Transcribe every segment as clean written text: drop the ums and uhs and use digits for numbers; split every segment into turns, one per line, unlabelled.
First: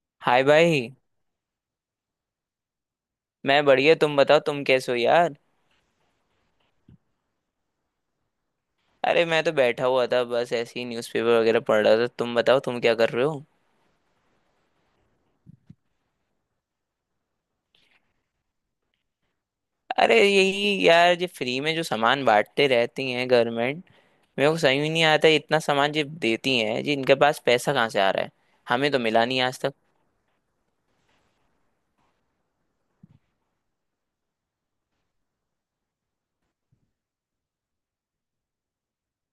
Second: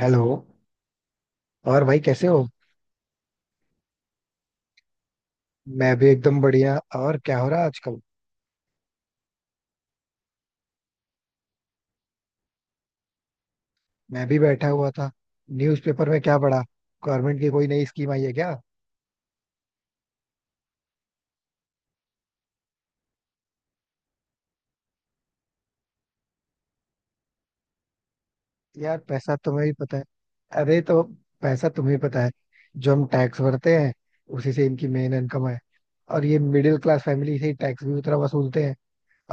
Hello.
Hi भाई।
और भाई कैसे हो?
मैं बढ़िया, तुम बताओ, तुम कैसे हो यार?
मैं भी एकदम बढ़िया। और क्या हो रहा है आजकल?
अरे मैं तो बैठा हुआ था, बस ऐसे ही न्यूज़पेपर वगैरह पढ़ रहा था। तुम बताओ तुम क्या कर रहे हो?
मैं भी बैठा हुआ था। न्यूज़पेपर में क्या पढ़ा? गवर्नमेंट की कोई नई स्कीम आई है क्या?
अरे यही यार, ये फ्री में जो सामान बांटते रहती हैं गवर्नमेंट, मेरे को समझ में नहीं आता इतना सामान जो देती हैं जी, इनके पास पैसा कहाँ से आ रहा है। हमें
यार
तो मिला
पैसा
नहीं आज
तुम्हें भी
तक।
पता है। अरे तो पैसा तुम्हें पता है, जो हम टैक्स भरते हैं उसी से इनकी मेन इनकम है। और ये मिडिल क्लास फैमिली से ही टैक्स भी उतना वसूलते हैं।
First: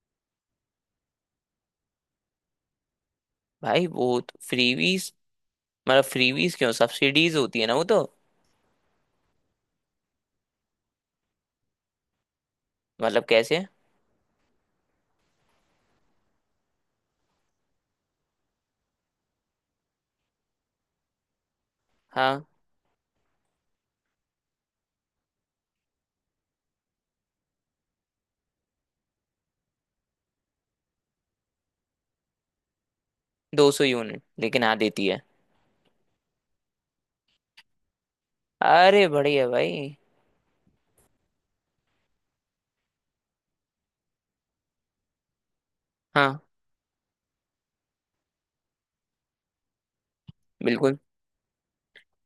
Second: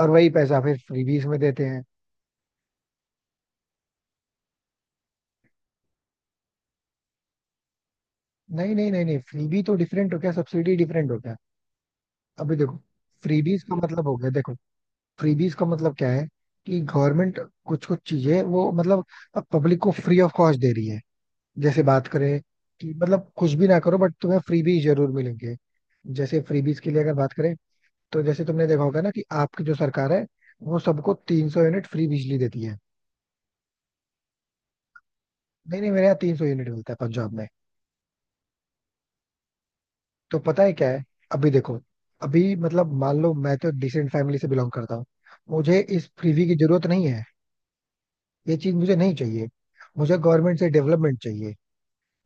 और वही पैसा फिर फ्रीबीज में देते हैं।
भाई वो तो फ्रीवीज, मतलब फ्रीवीज क्यों, सब्सिडीज होती है ना वो तो।
नहीं नहीं नहीं नहीं, फ्रीबी तो डिफरेंट हो गया, सब्सिडी डिफरेंट हो गया। अभी देखो।
मतलब
फ्रीबीज
कैसे?
का मतलब हो गया, देखो। फ्रीबीज का मतलब क्या है कि गवर्नमेंट कुछ कुछ चीजें वो मतलब पब्लिक को फ्री ऑफ कॉस्ट दे रही है। जैसे बात करें
हाँ।
कि मतलब कुछ भी ना करो बट तुम्हें फ्रीबीज जरूर मिलेंगे। जैसे फ्रीबीज के लिए अगर बात करें, तो जैसे तुमने देखा होगा ना कि आपकी जो सरकार है, वो सबको 300 यूनिट फ्री बिजली देती है।
200 यूनिट लेकिन आ देती है।
नहीं नहीं, मेरे यहाँ 300 यूनिट मिलता है पंजाब में।
अरे बढ़िया भाई।
तो पता है क्या है। अभी देखो। अभी मतलब मान लो, मैं तो डिसेंट फैमिली से बिलोंग करता हूँ। मुझे इस
हाँ।
फ्रीबी की जरूरत नहीं है। ये चीज मुझे नहीं चाहिए। मुझे गवर्नमेंट से
बिल्कुल।
डेवलपमेंट चाहिए।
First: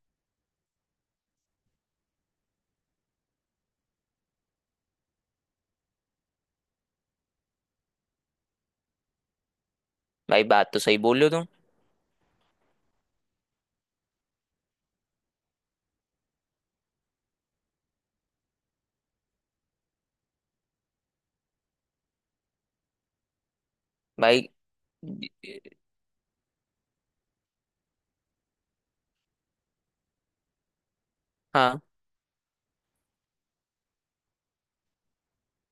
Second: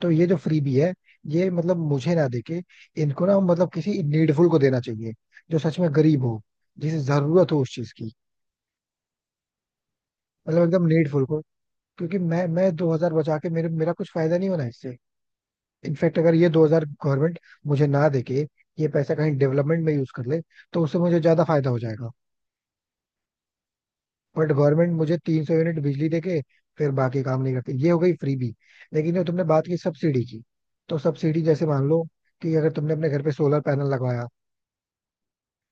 तो ये जो फ्रीबी है, ये मतलब मुझे ना देके, इनको ना मतलब किसी नीडफुल को देना चाहिए, जो सच में गरीब हो, जिसे जरूरत हो उस चीज की।
भाई
मतलब
बात तो
एकदम
सही बोल
नीडफुल
रहे हो
को।
तुम।
क्योंकि मैं 2000 बचा के मेरे मेरा कुछ फायदा नहीं होना इससे। इनफैक्ट अगर ये 2000 गवर्नमेंट मुझे ना देके ये पैसा कहीं डेवलपमेंट में यूज कर ले, तो उससे मुझे ज्यादा फायदा हो जाएगा।
भाई।
बट गवर्नमेंट मुझे 300
हाँ।
यूनिट बिजली देके फिर बाकी काम नहीं करती, ये हो गई फ्रीबी। लेकिन जो तुमने बात की सब्सिडी की, तो सब्सिडी जैसे मान लो कि अगर तुमने अपने घर पे सोलर पैनल लगवाया,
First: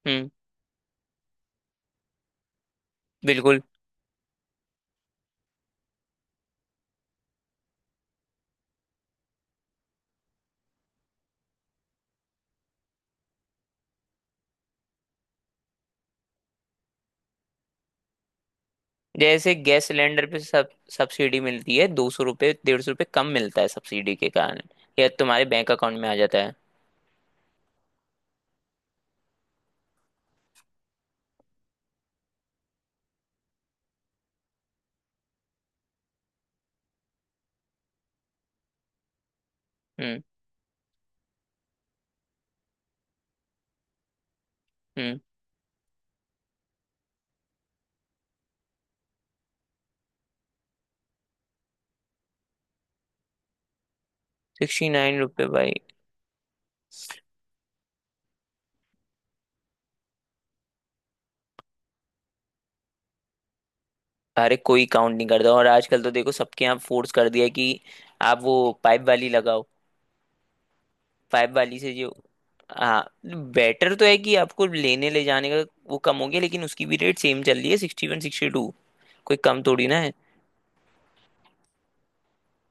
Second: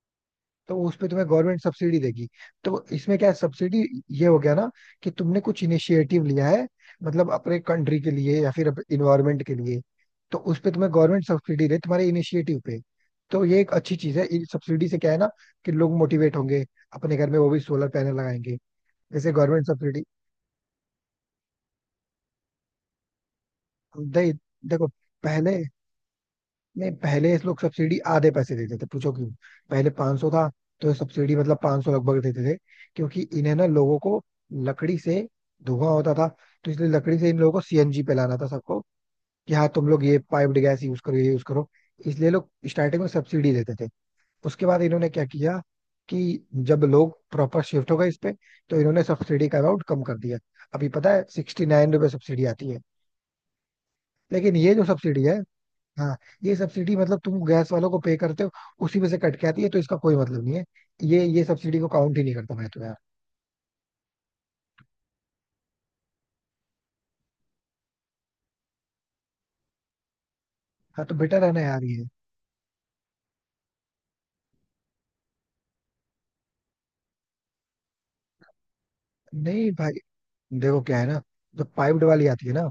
हम्म।
तो उस पे तुम्हें गवर्नमेंट सब्सिडी देगी। तो इसमें क्या है
बिल्कुल।
सब्सिडी। ये हो गया ना कि तुमने कुछ इनिशिएटिव लिया है, मतलब अपने कंट्री के लिए या फिर इन्वायरमेंट के लिए, तो उस पे तुम्हें गवर्नमेंट सब्सिडी दे तुम्हारे इनिशिएटिव पे। तो ये एक अच्छी चीज है इन सब्सिडी से, क्या है ना कि लोग मोटिवेट होंगे, अपने घर में वो भी सोलर पैनल लगाएंगे जैसे
जैसे
गवर्नमेंट
गैस
सब्सिडी।
सिलेंडर पे सब सब्सिडी मिलती है, 200 रुपये 150 रुपये कम मिलता है सब्सिडी के
दे,
कारण।
देखो।
या तुम्हारे
पहले,
बैंक अकाउंट में आ जाता है।
नहीं पहले इस लोग सब्सिडी आधे पैसे देते थे, पूछो क्यों। पहले 500 था, तो ये सब्सिडी मतलब 500 लगभग देते थे, क्योंकि इन्हें ना, लोगों को लकड़ी से धुआं होता था, तो इसलिए लकड़ी से इन लोगों को सीएनजी पे लाना था सबको। कि हाँ तुम लोग ये
हम्म।
पाइप्ड गैस यूज करो, ये यूज करो। इसलिए लोग स्टार्टिंग में सब्सिडी देते थे। उसके बाद इन्होंने
हम्म।
क्या किया कि जब लोग प्रॉपर शिफ्ट हो गए इस पे, तो इन्होंने सब्सिडी का अमाउंट कम कर दिया। अभी पता है 69 रुपये सब्सिडी आती है। लेकिन ये जो
सिक्सटी नाइन
सब्सिडी है,
रुपये भाई?
हाँ, ये सब्सिडी मतलब तुम गैस वालों को पे करते हो, उसी में से कट के आती है, तो इसका कोई मतलब नहीं है। ये सब्सिडी को काउंट ही नहीं करता मैं तो यार।
अरे कोई काउंट नहीं करता। और आजकल तो देखो सबके यहाँ फोर्स कर दिया है कि आप वो पाइप वाली लगाओ।
हाँ तो बेटर
पाइप
है ना
वाली
यार
से
ये।
जो, हाँ, बेटर तो है कि आपको लेने ले जाने का वो कम हो गया, लेकिन उसकी भी रेट सेम चल रही है 61, 62। कोई कम
नहीं
थोड़ी
भाई,
ना है।
देखो क्या है ना, जो पाइप्ड वाली आती है ना,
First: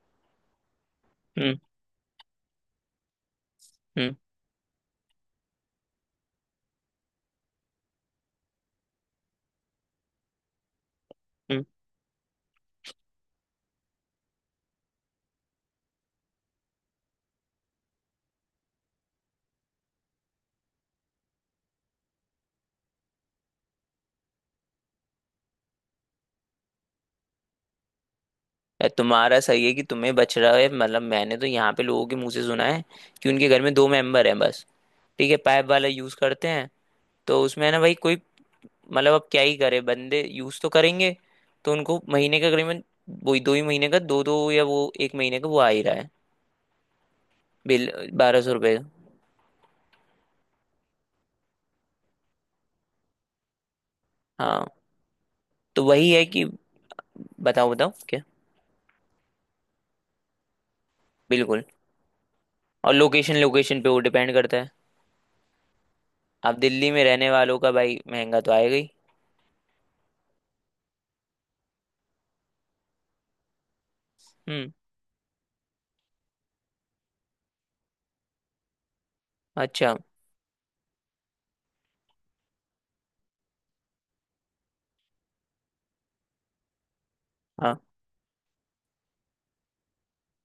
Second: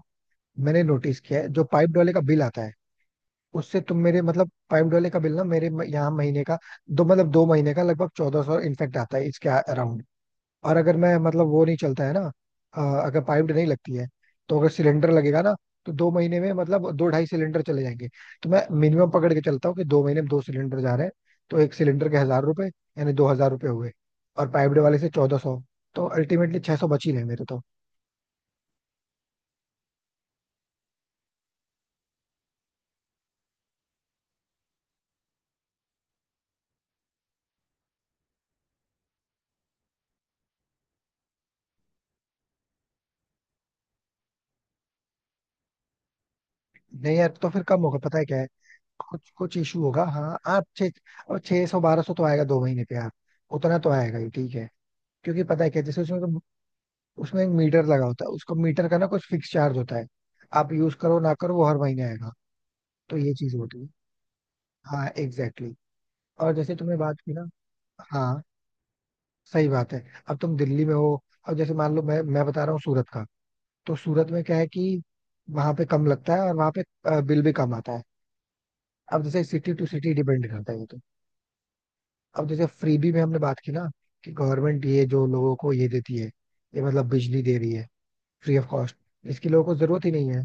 मैंने नोटिस किया है
हम्म।
जो पाइप्ड वाले का बिल आता है, उससे तुम
हम्म।
मेरे मतलब पाइप्ड वाले का बिल ना मेरे यहाँ महीने का, दो मतलब दो महीने का लगभग 1400 इनफेक्ट आता है इसके अराउंड। और अगर मैं मतलब वो
हम्म।
नहीं चलता है ना, अगर पाइप नहीं लगती है, तो अगर सिलेंडर लगेगा ना, तो दो महीने में मतलब दो ढाई सिलेंडर चले जाएंगे। तो मैं मिनिमम पकड़ के चलता हूँ कि दो महीने में दो सिलेंडर जा रहे हैं। तो 1 सिलेंडर के 1000 रुपए यानी 2000 रुपए हुए, और पाइप वाले से 1400, तो अल्टीमेटली 600 बची नहीं मेरे तो।
यार तुम्हारा सही है कि तुम्हें बच रहा है, मतलब मैंने तो यहाँ पे लोगों के मुंह से सुना है कि उनके घर में दो मेंबर हैं बस। ठीक है, पाइप वाला यूज करते हैं। तो उसमें है ना भाई कोई, मतलब अब क्या ही करे बंदे, यूज तो करेंगे। तो उनको महीने का करीबन वही, दो ही महीने का, दो दो, या वो एक महीने का वो आ ही रहा है।
नहीं यार, तो फिर कम
बिल।
होगा, पता है क्या
बारह
है,
सौ रुपये
कुछ कुछ इशू होगा। हाँ आप छः, और 600 1200 तो आएगा दो महीने पे यार। उतना तो आएगा ही, ठीक है।
हाँ।
क्योंकि पता है क्या
तो
जैसे
वही
उसमें
है
तो,
कि,
उसमें एक
बताओ
मीटर
बताओ
लगा
क्या।
होता है उसको, मीटर का ना कुछ फिक्स चार्ज होता है। आप यूज करो ना करो, वो
बिल्कुल।
हर महीने आएगा।
और
तो ये
लोकेशन
चीज होती
लोकेशन
है।
पे वो डिपेंड करता है।
हाँ एग्जैक्टली exactly। और
आप
जैसे
दिल्ली
तुमने
में
बात
रहने
की ना,
वालों का भाई महंगा
हाँ,
तो आएगा ही।
सही बात है। अब तुम दिल्ली में हो। अब जैसे मान लो मैं बता रहा हूँ सूरत का। तो सूरत में क्या है
हम्म।
कि वहां पे कम लगता है, और वहां पे बिल भी कम आता है। अब जैसे सिटी टू
अच्छा।
सिटी डिपेंड करता है ये तो। अब जैसे फ्रीबी में हमने बात की ना कि गवर्नमेंट ये जो लोगों को ये देती है, ये मतलब बिजली दे रही
हाँ।
है फ्री ऑफ कॉस्ट, इसकी लोगों को जरूरत ही नहीं है।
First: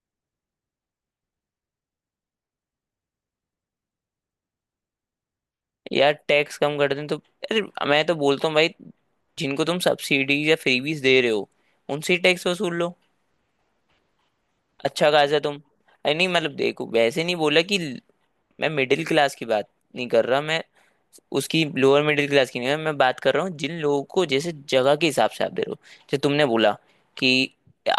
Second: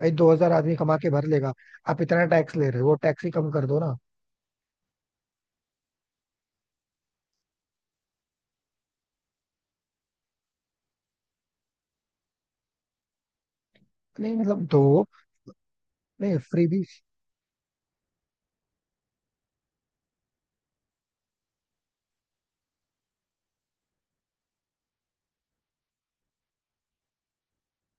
भाई 2000 आदमी कमा के भर लेगा। आप इतना टैक्स ले रहे हो, वो टैक्स ही कम कर दो ना।
यार टैक्स कम कर दें तो, अरे, मैं तो बोलता हूँ भाई, जिनको तुम सब्सिडीज या फ्रीबीज दे रहे हो उनसे ही टैक्स वसूल लो।
नहीं मतलब दो।
अच्छा खासा तुम, अरे नहीं
नहीं
मतलब
फ्री भी।
देखो वैसे नहीं बोला कि मैं मिडिल क्लास की बात नहीं कर रहा। मैं उसकी लोअर मिडिल क्लास की नहीं है, मैं बात कर रहा हूँ जिन लोगों को जैसे जगह के हिसाब से आप दे रहे हो। जैसे तुमने बोला कि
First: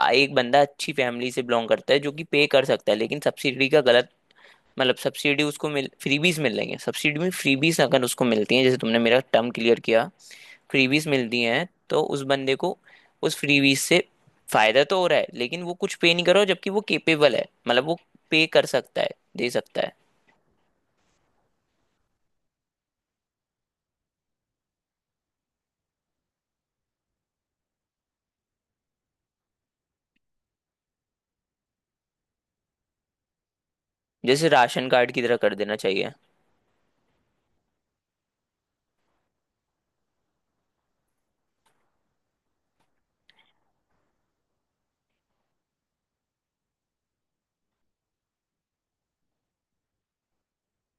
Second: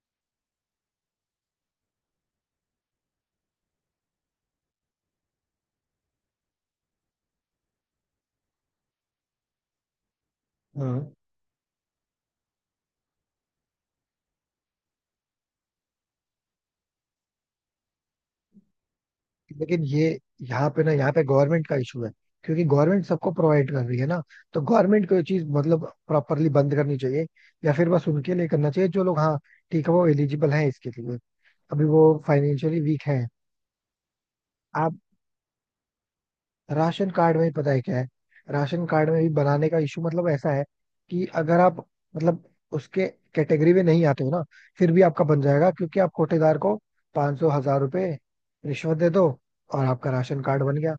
एक बंदा अच्छी फैमिली से बिलोंग करता है जो कि पे कर सकता है, लेकिन सब्सिडी का गलत मतलब, सब्सिडी उसको मिल फ्रीबीज मिल रही है। सब्सिडी में फ्रीबीज अगर उसको मिलती है, जैसे तुमने मेरा टर्म क्लियर किया,
हाँ
फ्रीबीज मिलती हैं तो उस बंदे को उस फ्रीबीज से फायदा तो हो रहा है, लेकिन वो कुछ पे नहीं कर रहा, जबकि वो केपेबल है, मतलब वो पे कर सकता है, दे सकता
लेकिन
है।
ये, यहाँ पे ना यहाँ पे गवर्नमेंट का इशू है, क्योंकि गवर्नमेंट सबको प्रोवाइड कर रही है ना। तो गवर्नमेंट को ये चीज मतलब प्रॉपरली बंद करनी चाहिए, या फिर बस उनके लिए करना चाहिए जो लोग, हाँ ठीक है, वो एलिजिबल हैं इसके लिए। अभी वो फाइनेंशियली वीक हैं।
जैसे राशन कार्ड की तरह कर देना चाहिए।
राशन कार्ड में ही पता है क्या है, राशन कार्ड में भी बनाने का इशू मतलब ऐसा है कि अगर आप मतलब उसके कैटेगरी में नहीं आते हो ना, फिर भी आपका बन जाएगा, क्योंकि आप कोटेदार को 500 1000 रुपए रिश्वत दे दो और आपका राशन कार्ड बन गया।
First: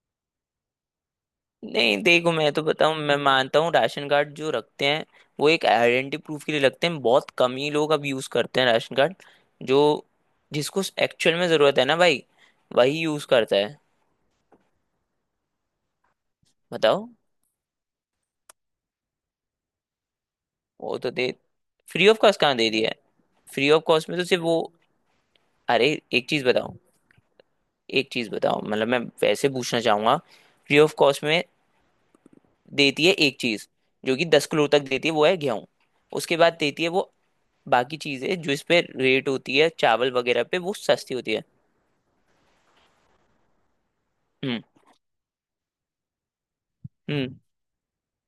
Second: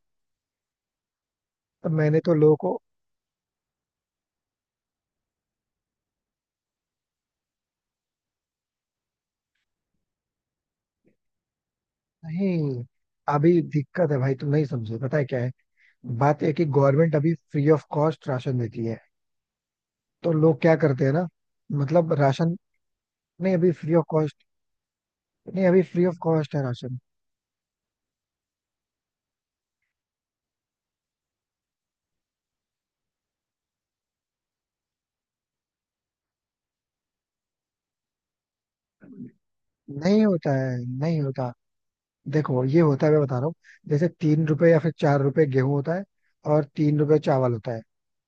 तो
नहीं
मैंने
देखो
तो
मैं
लोगों
तो
को,
बताऊं, मैं मानता हूँ राशन कार्ड जो रखते हैं वो एक आइडेंटिटी प्रूफ के लिए रखते हैं। बहुत कम ही लोग अब यूज करते हैं राशन कार्ड। जो जिसको एक्चुअल में जरूरत है ना भाई,
नहीं
वही यूज करता
अभी
है।
दिक्कत है भाई, तुम नहीं समझे, पता है क्या है। बात यह है कि
बताओ।
गवर्नमेंट अभी फ्री ऑफ कॉस्ट राशन देती है। तो लोग क्या
वो
करते
तो
हैं ना,
दे, फ्री
मतलब
ऑफ कॉस्ट
राशन।
कहाँ दे रही है?
नहीं
फ्री
अभी
ऑफ
फ्री ऑफ
कॉस्ट में तो सिर्फ
कॉस्ट,
वो,
नहीं अभी
अरे
फ्री ऑफ
एक चीज
कॉस्ट है
बताओ।
राशन।
एक चीज बताओ, मतलब मैं वैसे पूछना चाहूंगा, फ्री ऑफ कॉस्ट में देती है एक चीज जो कि 10 किलो तक देती है वो है गेहूं। उसके बाद देती है वो बाकी चीजें जो इस पे रेट होती है, चावल
नहीं
वगैरह
होता
पे, वो
है,
सस्ती
नहीं
होती है।
होता, देखो ये होता है, मैं बता रहा हूँ, जैसे तीन
हम्म।
रुपए या फिर 4 रुपए गेहूं होता है, और 3 रुपए
हम्म।
चावल होता है,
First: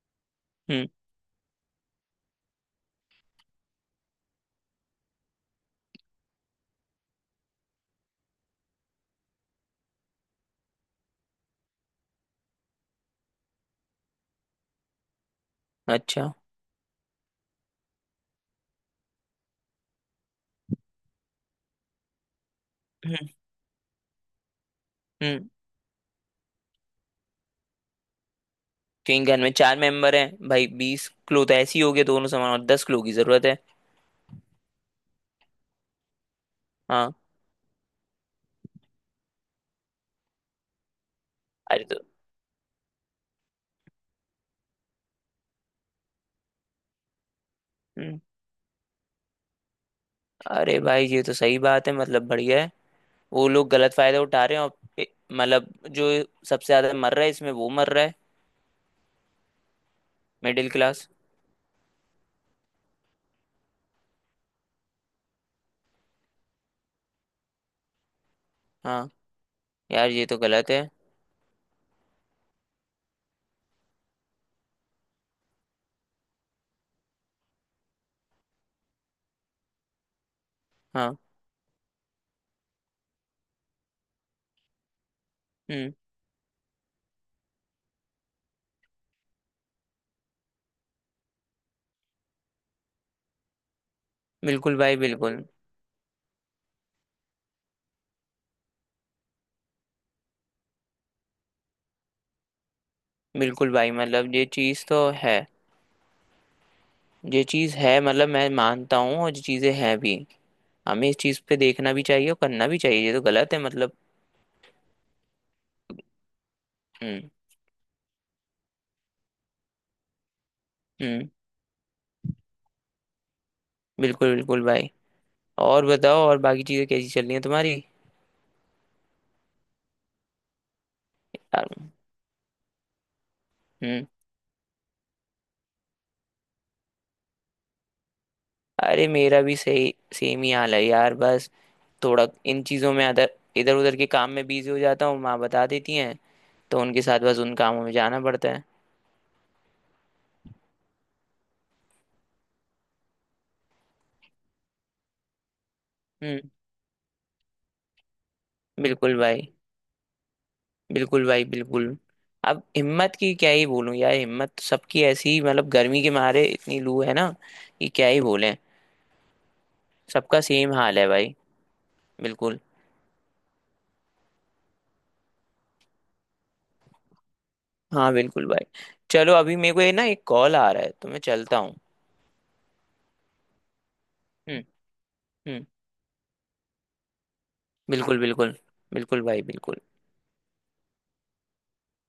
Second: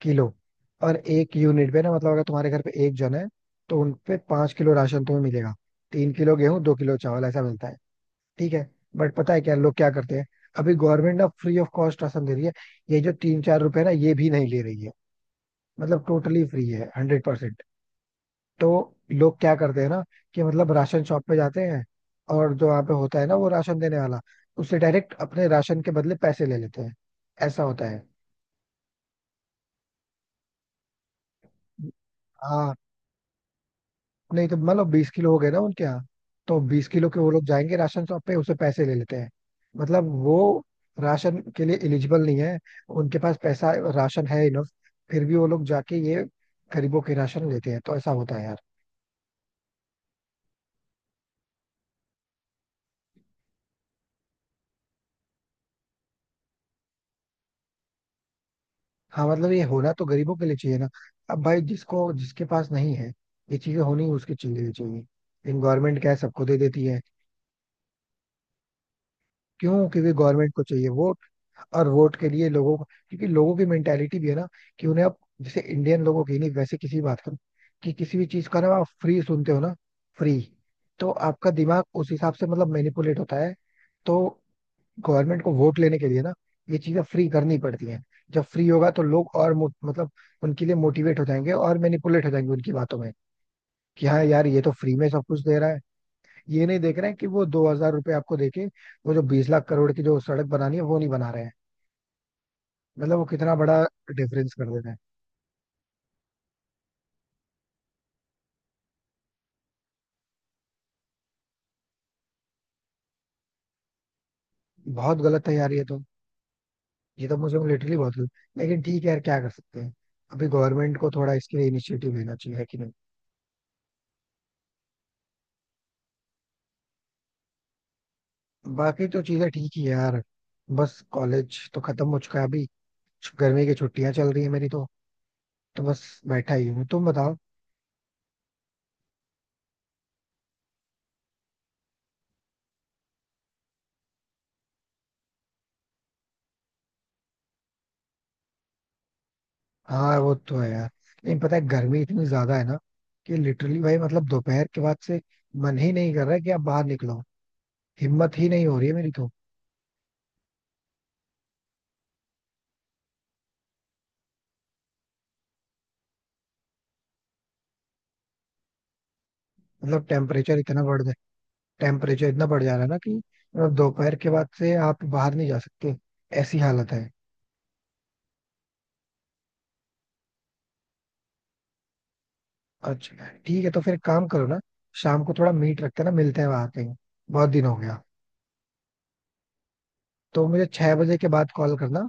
किलो।
हम्म।
और एक यूनिट पे ना मतलब अगर तुम्हारे घर पे एक जन है, तो उनपे 5 किलो राशन तुम्हें मिलेगा, 3 किलो गेहूं 2 किलो चावल ऐसा मिलता है, ठीक है। बट पता है क्या लोग क्या करते हैं, अभी गवर्नमेंट ना फ्री ऑफ कॉस्ट राशन दे रही है, ये जो 3 4 रुपए ना ये भी नहीं ले रही है, मतलब
अच्छा।
टोटली फ्री है 100%। तो लोग क्या करते हैं ना कि मतलब राशन शॉप पे जाते हैं, और जो वहाँ पे होता है
हम्म।
ना वो राशन देने वाला, उससे डायरेक्ट अपने
हम्म।
राशन के बदले पैसे ले लेते हैं। ऐसा होता है।
क्योंकि घर में चार मेंबर हैं भाई, 20 किलो तो ऐसे ही हो गए दोनों सामान और
हाँ,
10 किलो की जरूरत है।
नहीं तो मतलब 20 किलो हो गए ना उनके यहाँ, तो 20 किलो
हाँ।
के वो लोग जाएंगे राशन शॉप पे, उसे पैसे ले लेते हैं। मतलब वो राशन के लिए
अरे तो,
एलिजिबल नहीं है, उनके पास पैसा राशन है इनफ। फिर भी वो लोग जाके ये गरीबों के राशन लेते हैं, तो ऐसा
हम्म,
होता है।
अरे भाई ये तो सही बात है, मतलब बढ़िया है। वो लोग गलत फायदा उठा रहे हैं और ए- मतलब जो सबसे ज्यादा मर रहा है इसमें वो मर रहा है,
हाँ मतलब ये होना तो गरीबों के लिए
मिडिल
चाहिए ना।
क्लास।
अब भाई जिसको जिसके पास नहीं है, ये चीजें होनी उसके लिए चाहिए, लेकिन गवर्नमेंट क्या है सबको दे देती है।
हाँ
क्यों?
यार
क्योंकि
ये तो
गवर्नमेंट को
गलत है।
चाहिए वोट। और वोट के लिए लोगों को, क्योंकि लोगों की मेंटेलिटी भी है ना कि उन्हें आप जैसे इंडियन लोगों की नहीं, वैसे किसी बात का, कि किसी भी चीज का ना आप फ्री सुनते हो ना, फ्री, तो
हाँ।
आपका दिमाग उस हिसाब से मतलब मैनिपुलेट होता है। तो गवर्नमेंट को वोट
हम्म।
लेने के लिए ना ये चीजें फ्री करनी पड़ती हैं। जब फ्री होगा तो लोग और मतलब उनके लिए मोटिवेट हो जाएंगे और मैनिपुलेट हो जाएंगे उनकी बातों में, कि हाँ यार ये तो
बिल्कुल
फ्री
भाई
में सब कुछ
बिल्कुल।
दे रहा है। ये नहीं देख रहे हैं कि वो 2000 रुपये आपको देके, वो जो 20 लाख करोड़ की जो सड़क बनानी है वो नहीं बना रहे हैं। मतलब वो कितना
बिल्कुल
बड़ा
भाई मतलब ये
डिफरेंस कर
चीज़
देते हैं।
तो है। ये चीज़ है मतलब मैं मानता हूँ, और ये चीज़ें हैं भी। हमें इस चीज़ पे देखना भी चाहिए और करना भी चाहिए, ये तो गलत है मतलब।
बहुत गलत है यार ये तो, ये
हम्म।
तो मुझे लिटरली बहुत गलत। लेकिन ठीक है यार, क्या कर सकते हैं। अभी गवर्नमेंट को
हम्म।
थोड़ा इसके लिए इनिशिएटिव लेना चाहिए है कि नहीं।
बिल्कुल बिल्कुल भाई। और बताओ, और बाकी चीज़ें कैसी चल रही हैं तुम्हारी?
बाकी तो चीजें ठीक ही है यार, बस कॉलेज
यार।
तो खत्म हो चुका है अभी। गर्मी की
हम्म।
छुट्टियां चल रही है मेरी तो बस बैठा ही हूँ, तुम बताओ।
अरे मेरा भी सही सेम ही हाल है यार, बस थोड़ा इन चीज़ों में अदर इधर उधर के काम में बिजी हो जाता हूँ, माँ बता देती हैं तो उनके साथ बस उन कामों में जाना पड़ता है।
हाँ वो तो है यार। लेकिन पता है गर्मी इतनी ज्यादा है ना कि लिटरली भाई मतलब दोपहर के बाद से मन ही नहीं कर रहा है
हम्म।
कि आप बाहर निकलो। हिम्मत ही नहीं हो रही है मेरी
बिल्कुल
तो।
भाई। बिल्कुल भाई बिल्कुल। अब हिम्मत की क्या ही बोलूं यार, हिम्मत तो सबकी ऐसी ही, मतलब गर्मी के मारे इतनी लू है ना कि क्या ही बोलें।
मतलब
सबका सेम हाल है भाई।
टेम्परेचर इतना
बिल्कुल।
बढ़ जा रहा है ना कि मतलब दोपहर के बाद से आप बाहर नहीं जा सकते, ऐसी हालत है।
हाँ बिल्कुल भाई। चलो अभी मेरे को ये ना एक कॉल आ रहा है तो मैं चलता हूँ।
अच्छा ठीक है, तो फिर एक काम करो ना,
हम्म।
शाम को थोड़ा
हम्म।
मीट रखते हैं ना, मिलते हैं वहां कहीं, बहुत दिन हो गया।
बिल्कुल बिल्कुल। बिल्कुल भाई बिल्कुल।
तो मुझे 6 बजे के बाद कॉल करना,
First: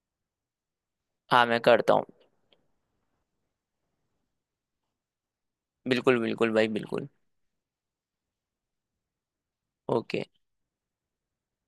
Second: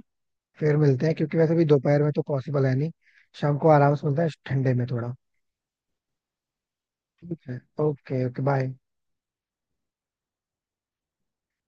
फिर मिलते हैं, क्योंकि
हाँ
वैसे
मैं
भी
करता
दोपहर
हूँ।
में तो पॉसिबल है नहीं। शाम को आराम से मिलता है ठंडे में थोड़ा।
बिल्कुल बिल्कुल भाई बिल्कुल।
ठीक है, ओके ओके, बाय।
ओके।